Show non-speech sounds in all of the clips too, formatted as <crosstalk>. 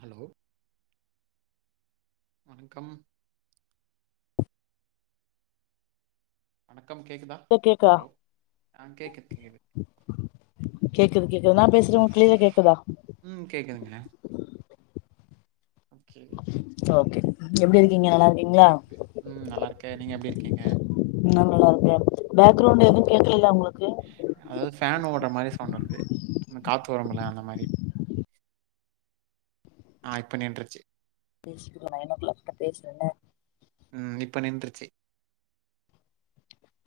Hello வணக்கம் க்கம் கேக்குதா த கேக்கா ஹலோ ஆ கேக்குது கேக்து கேக்குது கேக்குது நா பேசுறது உங்க கிளீரா கேக்குதா? ம் கேக்குதுங்க ஓகே ஓகே எப்டி இருக்கீங்க நல்லா இருக்கீங்களா ம் நல்லா இருக்க நீங்க எப்டி இருக்கீங்க? நல்லாருக்கே அதாவ்து ஃபேன் ஓடுற மாரி சவுண்ட் வருது ம் காத்து வருமுல்ல அந்த மாரி ஆ இப்ப நின்றுச்சு. பேசிக்குடுவோ நைன் ஓ கிளாக் கிட்ட பேசுவோனே ம் இப்ப நின்றுச்சு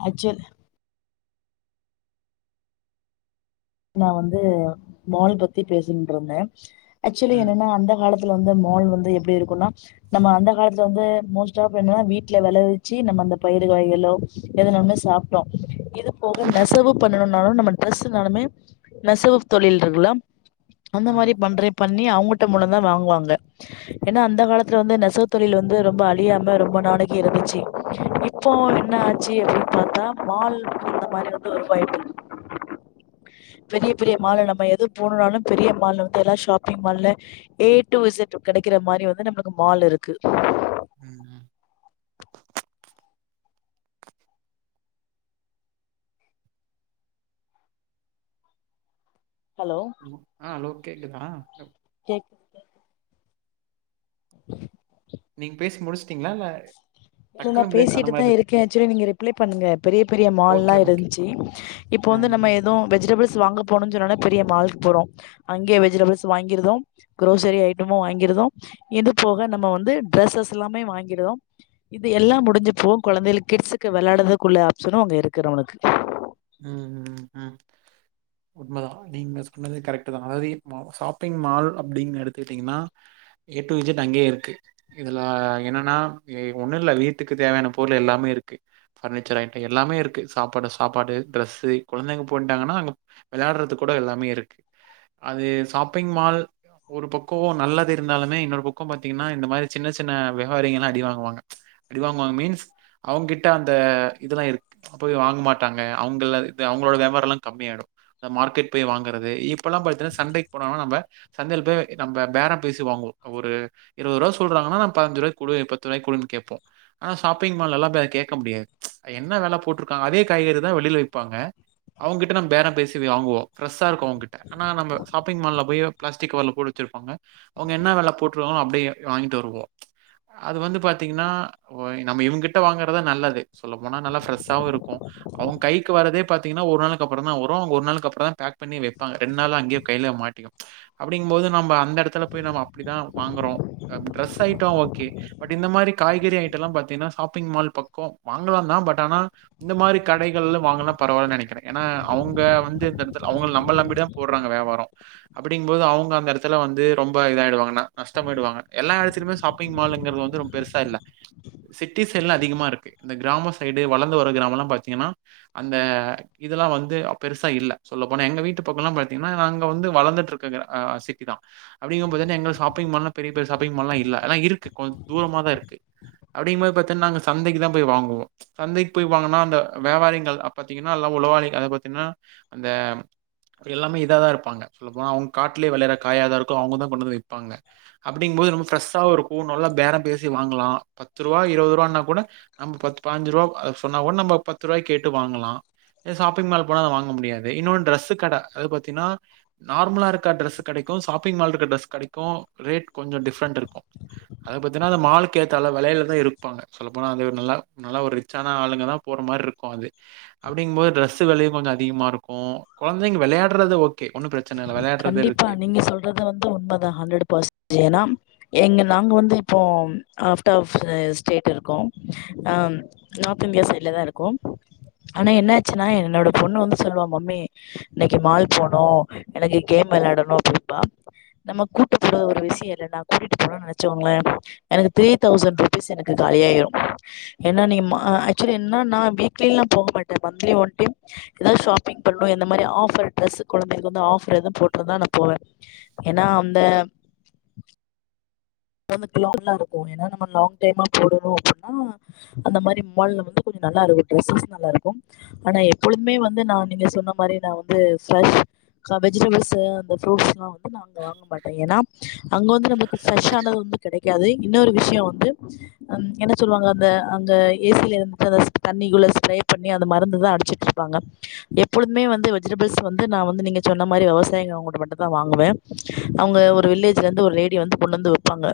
ஆச்சல் நா வந்து மால் பத்தி பேசிக்ட்டுருந்தே ஆக்சுவலி ம் என்னன்னா அந்த காலத்துல வந்து மால் வந்து எப்டி இருக்குன்னா நம்ம அந்த காலத்துல வந்து மோஸ்ட்டாப் என்னன வீட்ல வெளைவிச்சு நம்ம அந்த பயிர் ர் வகைகளோ எதுனாலாமே சாப்ட்டோ இது போக நெசவு பண்ணணும்னாலு நம்ம ட்ரஸ்னாலுமே நெசவு தொழில் இருக்லாம் அந்த மாரி ம் பண்றே பண்ணி அவங்கள்ட்ட முள ந்தா வாங்குவாங்க ஏனா அந்த காலத்துல வந்து நெசவு தொழில் வந்து ரொம்ப அழியாம ரொம்ப நாளைக்கு இருந்துச்சு. இப்போ என்ன ஆச்சு அப்டின்னு பாத்தா மால் அந்த மாரி வந்து உருவாயிட்டு இரு பெரிய பெரிய மால்லலா நம்ம எது போனுனாலு பெரிய மால்ல வந்து எல்லா ஷாப்பிங் மால்ல ஏ டு இசட் ட்டு கெடைக்கிற மாரி வந்து நம்மளுக்கு மால் இருக்கு. ம் ம் ஹலோ ஆ ஹலோ கேக்குதா கேக் நீங் பேசி முடிச்சுட்டீங்களா இல்ல நா டக்குன்னு பிரேக் ஆன மாரி பேசிட்டுதா இருக்கு இருக்கே செரி நீங்க ரிப்ளே பண்ணுங்க பெரிய பெரிய மால்லா ஓகே ஓகே இருந்துச்சு இப் ப்போ ஆ வந்து நம்ம எதுவ் வெஜிடபிள்ஸ் ஸ் வாங்க போனுன் சொன்னோனே பெரிய மால்க்கு போறோ அங்கே வெஜிடபிள்ஸ் வாங்கிறுதோ குரோசரி ஐட்டமும் வாங்கிரு டுதோம் இது போக நம்ம வந்து ட்ரெஸஸ் எல்லாமே வாங்கிடுதோம் இது எல்லாம் முடிஞ்சுப்போம் கொழந்தைளு கிட்ஸுக்கு விளையாடுறதுக்குள்ள ஆப்ஷனு அங்க இருக்கு நமளுக்கு உண்மதா நீங்க சொன்னது கரெக்ட்தா அதாவது மா ஷாப்பிங் மால் அப்படிங்னு எடுத்துக்கிட்டீங்கன்னா ஏ டு இஜட் அங்கேயே இருக்கு இதுல என்னன்னா இ ஒன்னு இல்ல வீட்டுக்கு தேவையான பொருள் எல்லா லாமே இருக்கு பர்னிச்சர் ஐட்டம் எல்லாமே இருக்கு சாப்பாடு சாப்பாடு ட்ரெஸு குழந்தைங்க போயிட்டாங்கன்னா அங்க வெளையாடுறதுக் கூட எல்லாமே இருக்கு அது ஷாப்பிங் மால் ஒரு பக்கோ நல்லது இருந்தாலுமே இன்னொரு பக்கோ பாத்தீங்கன்னா இந்த மாரி சின்ன சின்ன விவாரிங்கள்ல்லா அடிவாங்குவாங்க. அடி வாங்குவாங்க மீன்ஸ் அவங்க கிட்ட அந்த இதெல்லா இருக் போய் வாங்க மாட்டாங்க. அவங்களது அவங்களோட வியாபாரல்லா கம்மி ஆயிடு. இந்த மார்க்கெட் போய் வாங்கறது இப்பெல்லா பாத்தீயன்னா சண்டைக்கு போனம்னா நம்ம சந்தையில போய் நம்ம பேறோ பேசி வாங்குவோ. ஒரு இருவருக்கும் ரூபா சொல்றாங்கன்னா பதனஞ்சு ரூவாகுடு பத்து ரூவாகுடு கோப்போ. ஆனா ஷாப்பிங்மால் லா கேட்க முடியாது அ என்ன வெல போட்டாருக்காங்க அதே காய்கறிதா வெளில விப்பாங்க. அவங்ககிட்ட நம்ம பேறம்பேசி வாங்குவோ ஃப்ரெஷ்ஷா இருக்கு அவங்கிட்ட ஆனா நம்ம ஷாப்பிங் மால்ல போயி பிளாஸ்டிக் கவர்ல போட்டு வச்ச சிருப்பாங்க அவங்க என்ன வெல போட்டுக்காங்களோ அப்படியே வாங்கிட்டு வருவோ. அது வந்து பாத்தீங்கன்னா ஒ நம்ம இவங்ககிட்ட வாங்குறதா நல்லது சொல்ல போனா நல்லா ஃப்ரெஷ்ஷாவு இருக்கு அவங்க கைக்கு வரதே பாத்தீங்கன்னா ஒரு நாளுக்கு அப்புறோந்தா வரும் அவங்க ஒரு நாளுக்கு அப்புறோ தா பேக் பண்ணி வெய்ப்பாங்க ரெண்டு நாள் அங்கேய கையில மாட் அப்படிங்கு போது நம்ம அந்த எடத்துல போய் நம்ம அப்படிதா வாங்கறோ ட்ரெஸ் ஐட்டோ ஓகே. பட் இந்த மாரி காய்கறி ஐட்டோ லா பாத்தீங்கன்னா ஷாப்பிங் மால் பக்க வாங்கலாம் தா பட் ஆனா இந்த மாதிரி கடைகள் வாங்கலா பரவால்ல நினைக்கிற. ஏன்னா அவங்க வந்து இந்த எடத்துல அவங்க நம்மள நம்பி தா போடுறாங்க வியாபார அப்படிங்கும்போது அவங்க அந்த எடத்துல வந்து ரொம்ப இத ஆயிடுவாங்க நஷ்டமாயிடுவாங்க எல்லா எடத்துலுமே ஷாப்பிங் மால் வந்து ரொம்ப பெருசா இல்ல சிட்டி சைடலா அதிகமா இருக்கு இந்த கிராம சைடு வளந்து வர கிராமம்ல்லா பாத்த ங்கன்னா அந்த இதெல்லா வந்து பெருசா இல்ல சொல்ல போனா எங்க வீட்டு பக்க எல்லா பாத்தீங்கன்னா நாங்க வந்து வளர்ந்துட்டு இருக்கற சிட்டி தா. அப்படிங்கும்போது எங்க ஷாப்பிங் பண்ண பெரிய பெரிய ஷாப்பிங் மால்லா இல்ல ஆனா இருக்கு கொஞ் தூரமா தான் இருக்கு அப்படிங்கும்போது பாத்தா நா சந்தைக்கு தான் போய் வாங்குவோ சந்தைக்கு போய் வாங்கனா அந்த வியாவாரிங்கள் அப்ப பாத்தீங்கன்னா எல்லா உளவாளிகள் அத பத்தீங்கன்னா அந்த எல்லாமே இதா தா இருப்பாங்க சொல்ல போனா அவங்க காட்லேய விளையற காயா தா இருக்கு அவங்க தா கொண்டு வந்து விப்பாங்க அப்படிங்கும்போது ஃப்ரெஷ்ஷா உ நல்லா பேர பேசி வாங்கலா பத்து ரூபா இருவது ரூபானா கூட நம்ம பத்து பாஞ்சு ரூபா சொன்னா கூட நம்ம பத்து ரூவாய்க்கேட்டு வாங்கலா ஷாப்பிங் மால் போனா அதை வாங்க முடியாது இன்னொன்னு டிரெஸ்ஸு கடை அது பாத்தீங்கன்னா நார்மலா இருக்கா டிரெஸ் கடைக்கு ஷாப்பிங் மால் இருக்க டிரெஸ் கடைக்கு ரேட் கொஞ்ச டிஃப்ரெண்ட் இருக்கு அத பத்தினா அந்த மாலக்கேத்தால விலையிலதான் இருப்பாங்க சொல்ல போனா அது நல்லா நல்லா ஒரு ரிச்சான ஆளுங்க தான் போற மாரி இருக் கு அது அப்படிங்கும்போது டிரஸ்ஸு விலையு கொஞ்சோஅதிகமா இருக்கு குழந்தைங்க விளையாடுறது ஓக் கண்டிப்பா நீங்க சொல்றது வந்து உண்ம தா. ஹண்ட்ரட் பர்சண்ட் ஏனா ஏங்க நாங்க வந்து இப்போ அவுட் ஆப் ஸ்டேட் இருக்கோ அ நார்த் இந்தியா சைட்ல தா இருக்கோ ஆனா என்ன ஆச்சுன்னா என்னோட பொண்ணு வந்து சொல்லுவா மம்மி இன்னைக்கு மால் போனோ எனக்கு கேம் விளையாடணு அப்பிடிம்பா நம்ம கூட்டு போறது ஒரு விஷய இல்ல நா கூட்டிட்டு போனணும்னு நினச்சோங்களே எனக்கு த்ரீ தௌசண்ட் ருபீஸ் எனக்கு காலியாயிடு ஏன்னா நீ ஆக்சுவலி என்னன்னா நா வீக்லில்லா போக மாட்டே மந்த்லி ஒன் டைம் எதாது ஷாப்பிங் பன்னனு எந்த மாரி ஆஃபர் டிரெஸ் கொழந்தைங்களுக்கு வந்து ஆஃபர் எதும் போட்ருந்தா நா போவே ஏன்னா அந்த அங்க வந்து <unintelligible> இருக்கு ஏன்னா நம்ம லாங் டைமா போடணு அப்டின்னா அந்த மாரி மால் ல வந்து கொஞ்ச நல்லா இருக்கு. டரெஸ்ஸஸ் நல்லா இருக்கு. ஆனா எப்பொழுதுமே வந்து நா நீங்க சொன்ன மாரி நா வந்து <unintelligible> வெஜிடபிள்ஸு அந்த ப்ரூட்ஸ்ல்லா வந்து <inaudible> அங்க வாங்க மாட்டே ஏன்னா அங்க வந்து நமக்கு ஃபரெஷ் ஆனது வந்து கெடைக் காது இன்னொரு விஷயோ வந்து என்ன சொல்லுவாங்க அந்த அந்த ஏசியில இருந்து அ தண்ணி நடுவுல ஸ்ப்ரே பண்ணி அது மருந்து தா அடிச்சுட்டு இருப்பாங்க எப்பொழுதுமே வந்து வெஜிடபிள்ஸ் வந்து நா வந்து நீங்க சொன்ன மாரி விவசாயிங்க அவங்க மட்டும் தா வாங்குவே அவங்க ஒரு வில்லேஜ்ல இருந்து ஒரு லேடி வந்து கொண்டு வந்து விப்பாங்க.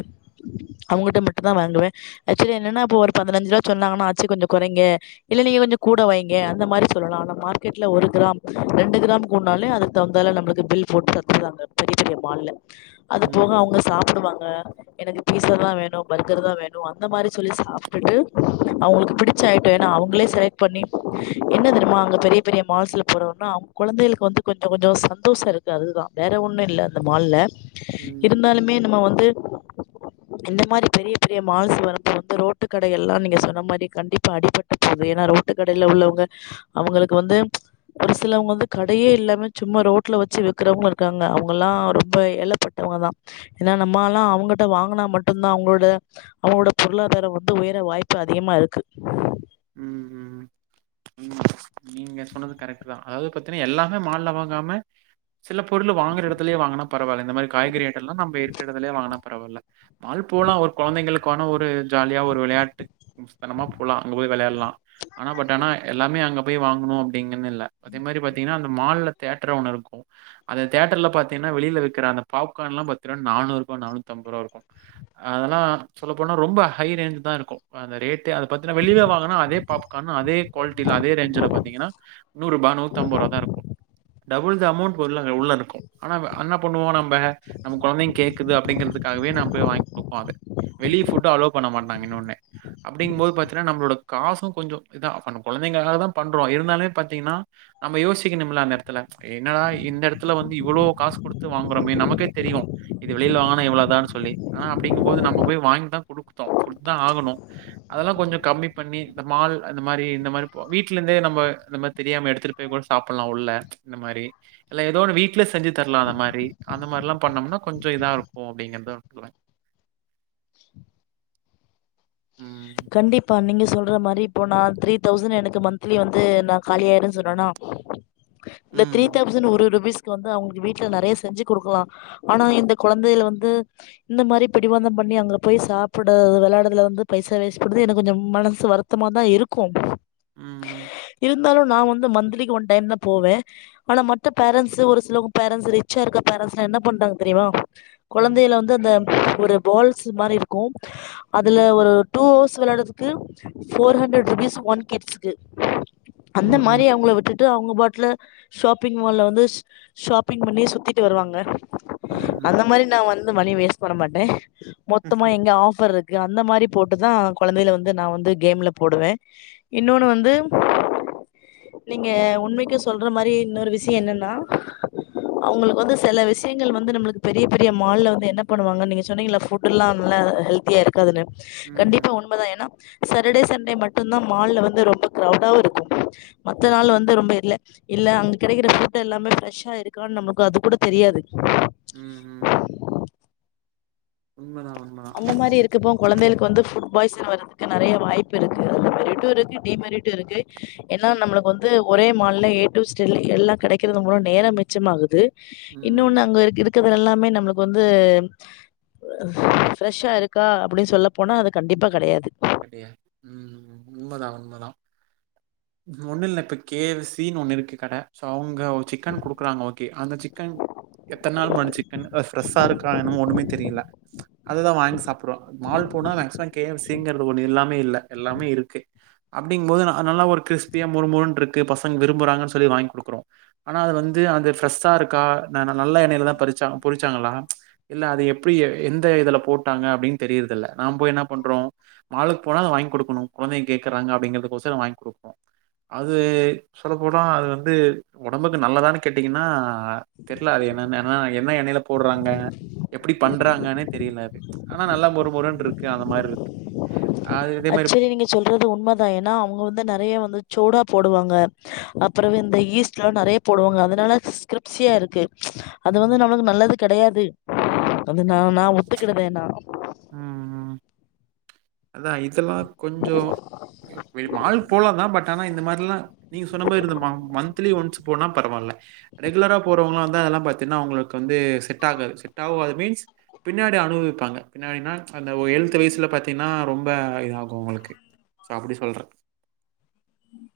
அவங்ககிட்ட மட்டு தான் வாங்குவ ஆக்சுவலி என்னன்ன ஒரு பதனஞ்சு ரூபா சொன்னாங்கன்னா ஆச்சி கொஞ்ச குறை ங்க இல்ல நீங்க கொஞ்சோ கூட வைங்க அந்த மாரி சொல்லலா ஆனா மார்க்கெட்ல ஒரு கிராம் ரெண்டு கிராம் கூடுனாலே அதுக்கு தகுந்தால நம்மளுக்கு பில் போட்டு தந்துடுவாங்க பெரிய பெரிய மால்ல அது ம், போக ம். அவங்க சாப்டுவாங்க எனக்கு பீஸா தா வேணு பர்கர் தா வேணு அந்த மாரி சொல்லி சாப்டுட்டு அவங்களுக்கு பிடிச்ச ஐ ஏன்னா அவங்களே செலக்ட் பண்ணி என்ன தெரியுமா அங்க பெரிய பெரிய மால்ஸ்ல போறங்க குழந்தைகளுக்கு வந்து கொஞ்ச கொஞ்ச சந்தோஷம் இருக்கு அதுதான் வேற ஒண்ணு இல்ல அந்த மால்ல ம், இருந்தாலுமே நம்ம வந்து இந்த மாரி பெரிய பெரிய மால்ஸ் வரபோரப்ப ரோட்டு கடைகெல்லா நீங்க சொன்ன மாரி கண்டிப்பா அடிபட்டு போது ஏன்னா ரோட்டு கடைல உள்ளவங்க அவங்களுக்கு வந்து ஒரு சிலவங்க வந்து கடையே இல்லாமே சும்மா ரோட்ல வச்சு விக்கிறவங்கலும் இருக்காங்க அவங்கல்லா ரொம்ப ஏலப்பட்ட ங்க தான் ஏன்னா நம்மால்லா அவங்க வாங்கனா மட்டும்தான் அவங்களோட அவங்களோட பொருளாதாரம் வந்து உயர வாய்ப்பு அதிகமா இருக்கு ம் ம் ம் நீங்க சொன்னது கரெக்ட் தான் அதாவது பாத்தீன்னா எல்லாமே மால்ல வாங்காம சில பொருள் வாங்கற இடத்துலயே வாங்குனா பரவால இந்த மாரி காய்கறி ஐட்டல்லா நம்ம இருக்க இடத்துலே வாங்கனா பரவால்ல மால் போலா ஒரு குழந்தைங்களுக் ஆன ஒரு ஜாலியா ஒரு விளையாட்டு தனமா போலா அங்க போய் வெலையாட்லா ஆனா பட் ஆனா எல்லாமே அங்க போய் வாங்கணு அப்டின் னு இல்ல அதே மாரி பாத்தீங்கன்னா அந்த மால்ல தேட்டர் ஒண்ணு இருக்கு அந்த தேட்டர்ல பாத்தீங்கன்னா வெளில விக்கிற அந்த பாப்கார்ன்லா பாத்தீனா நானூறு ரூபா நானூத்தம்ப து ரூவா இருக்கு அதெல்லா சொல்ல போனா ரொம்ப ஹை ரேஞ்ச் தா இருக்கு அந்த ரேட்டு அத பத் இதுனா வெளில வாங்குனா அதே பாப்கார்ன் அதே குவாலிட்டில அதே ரேஞ்ல பாத்தீங்கன்னா நூரூபா நூத்தம்பரூவா தா இருக்கு டபுள் த அமௌண்ட் உள்ள உள்ள இருக்கு ஆனா என்ன பண்ணுவோ நம்ப நம்ம கொழந்தைங்க கேக்குது அப்டிங்கிரத்துக் காவே நாம போயி வாங்கிகுடுப்போ அத வெளிய ஃபுட் அலோ பன்ன மாட்டங்க இன்னொன்னு அப்டிங்கும்போது பாத் தீங்கன்னா நம்மளோட காசு கொஞ்சோ இதா நம்ம கொழந்தைங்ககாக தா பண்றோ இருந்தாலுமே பாத்தீங்கன்னா நம்ம யோசிக்க ணும்ல அந்த எடத்துல என்னடா இந்த எடத்துல வந்து இவ்ளோ காசு குடுத்து வாங்குறோமே நமக்கே தெரியு இது வெளில வாங்குனா இவ்ள தான்னு சொல்லி ஆனா அப்டிங்கும் போது நம்ப போய் வாங்கி தா குடுத்தோ குடுத்து தா ஆகனு அதெல்லா கொஞ்சோ கம்மி பண்ணி இந்த மால் அந்த மாறி இந்த மாறி போ வீட்ல இருந்தே நம்ம இந்த மாரி தெரியாம எடுத்துட்டு போய் கூட சாப்லா உள்ள இந்த மாரி இல்ல ஏதோ ஒன்னு வீட்ல செஞ்சி தரலா அந்த மாறி அந்த மாறிலா பண்ணம்ன்னா கொஞ்சோ இதா இருக்கு அப்டிங்கிறத நா சொல்லுவே ம். கண்டிப்பா நீங்க சொல்ற மாறி இப்போ நா த்ரீ தௌசண்ட் எனக்கு மந்த்லி வந்து நா காலியாயிருன்னு சொன்னனா இந்த த்ரீ ம். தௌசண் ஒரு ரூபீஸ் வந்து அவுங்களுக்கு வீட்ல நெறயா செஞ்சி குடுக்கலா ஆனா இந்த கொழந்தைகள் வந்து இந்த மாரி பிடிவாதம் பண் ணி அங்க போய் சாப்டது வெளாடுறதுல வந்து பைசா வேஸ்ட் அப்டி இருந்து எனக்கு கொஞ்சோ மனசு வருத்தமாதா இருக்கு ம் ம் இருந்தாலு நா வந்து மந்தலிக்கு ஒன் டைம் தா போவே ஆனா மத்த பேரன்ஸ் ஒரு சில பேரன்ஸ் ரிச்சா இருக்க பேரன் ஸ்லா என்ன பண்றாங்க தெரியுமா ம். கொழந்தைகள வந்து அந்த ஒரு பால்ஸ் மாரி இருக்கு அதுல ஒரு டூ அவர்ஸ் வெளாடுறதுக்கு போர் ஹண்டர்ட் ரூபீஸ் ஒன் கிட்ஸ்க்கு அந்த மாரி ம்ஹ்ம். அவங்கள விட்டு ட்டு அவுங்க பாட்டுல ஷாப்பிங் மால்ல வந்து ஷாப்பிங் பண்ணி சுத்தீட்டு வருவாங்க ம்ஹ்ம். அந்த மாரி நா வந்து மணி வேஸ்ட் பண்ண மாட்டே மொத்தமா ம்ஹ்ம். எங்க ஆஃபர் இருக் கு அந்த மாறி போட்டுதா கொழந்தைகள வந்து நா வந்து கேம்ல போடுவே இன்னொன்னு வந்து நீங்க உண்மைக்கு சொல்ற மாரி இன்னொரு விசயோ என்னன்னா அவுங்களுக்கு வந்து செல விசயங்கள் வந்து நம்மளுக்கு பெரிய பெரிய மால்ல வந்து என்ன பண்ணுவாங்கன்னு நீங்க சொன்னீங்கல்ல ஃபுட்ல்லா நல்ல ஹெல்தியா இருக்காதுன்னு கண்டிப் ம்ஹ்ம். பா உண்மதா ஏன்னா சேட்டர்டே சண்டே மட்டு தா மால்ல வந்து ரொம்ப கிரவுடாவு இருக்கு மத்த நாள் வந்து ரொம்ப இல்ல இல்ல அங்க கெடைக்கிற ஃபுட் எல்லாமே ஃப்ரெஷ்ஷா இருக்கான்னு நம்மளுக்கு அது கூட தெரியாது ம் ம் உண்மதா அந்த மாரி இருக்கப்போ கொழந்தைளுக்கு வந்து ஃபுட் பாய்சன் வர்றதுக்கு நெறய வாய்ப்பு இருக்கு மெரிட்டு இருக்கு டீமெரிட்டு இருக்கு ஏன்னா நம்மளுக் கு வந்து ஒரே மால்ல ஏ டு ஸ்டில் எல்லா கெடைக்கிறது மூலோ நேரம் மிச்சமாகுது ம். இன்னொன்னு அங்க இருக்கு இருக்கிறதெல்லாமே நம்மளுக்கு வந்து ஃப்ரெஷ்ஷா இருக்கா அப்டின் சொல்ல போனா அது கண்டிப்பா கெடையாது கெடையாது ம் உண்மதா உண்மதா ஒண்ணு இல்ல இப்ப கே எஃப் சின்னு ஒண்ணு இருக்கு கட சோ அவுங் க ஒரு சிக்கன் குடுக்குறாங்க ஓகே அந்த சிக்கன் எத்தன் நாள் முன்னாடி சிக்கன் அது ஃப்ரெஷ்ஷா இருக்கா என்னமோ ஒண்ணுமே தெரியல அததா வாங்கி சாப்டுறோ மால் போனா மேக்சிமம் கே எஃப் சிங்கிறது ஒண்ணு இல்லாம இல்ல எல்லாமே இருக்கு அப்டிங்கும்போது ஆ நல்லா ஒரு கிறிஸ்பியா மொறுமொறுன்றுக்கு பசங்க விரும்புறாங்கன்னு சொல்லி வாங்கி குடுக்குறோ ஆனா அது வந் து அது ஃப்ரெஷ்ஷா இருக்கா நந நல்ல எண்ணைல தா பறிச்சாங்க பொறிச்சாங்களா இல்ல அது எப்டி எந்த இதுல போட்டாங்க அப்டின்னு தெரியிறதில்ல நாம் போய் என்ன பண்றோ மாலுக்கு போனா அத வாங்கி குடுக்கணு கொழந்தைங்க கேக்கறாங்க அப்டிங்கிறதுக்கோசரோ வாங்கி குடுப்போ அது சொல்ல போனா அது வந்து ஒடம்புக்கு நல்லதான்னு கேட்டீங்கன்னா தெரில அது என்னன ஆனா என்ன எண்ணெயில போடுறாங்க எப்டி பண்றாங்கன்னே தெரியலது ஆனா நல்லா மொருமொருன் இருக்கு அந்த மாரி இரு அ செரி நீங்க சொல்றது உண்மதா ஏன்னா அவங்க வந்து நறைய வந்து சோடா போடுவாங்க அப்புறவு இந்த ஈஸ்ட்லா நறைய போடுவாங்க அதனால ஸ்கிரிப்ஸியா இருக்கு அது வந்து ம், நம்மளுக்கு நல்லது கெடையாது வந்து நா நா ஒத்துக்கிடுதேன் நா ம் ம் அதா இதெல்லா‌ கொஞ்சோ வில் மால் போலா தா பட் ஆனா இந்த மா ல்லா நீங்க சொன்ன மாரி இருந்த ம மந்த்லி ஒன்ஸ் போனா பரவால்ல ரெகுலரா போறவங்களா அதெல்லா பாத்தீங்ன்னா அவங்களுக்கு வந்து செட் ஆகுது செட் ஆவாது மீன்ஸ் பின்னாடி அனுவவிப்பாங்க பின்னாடினா சோ அந்த ஒ எல்த் வயசுல பாத்தீன்னா ரொம்ப இதாகும் உங்களுக்கு சோ அப்டி சொல்றேன் ம்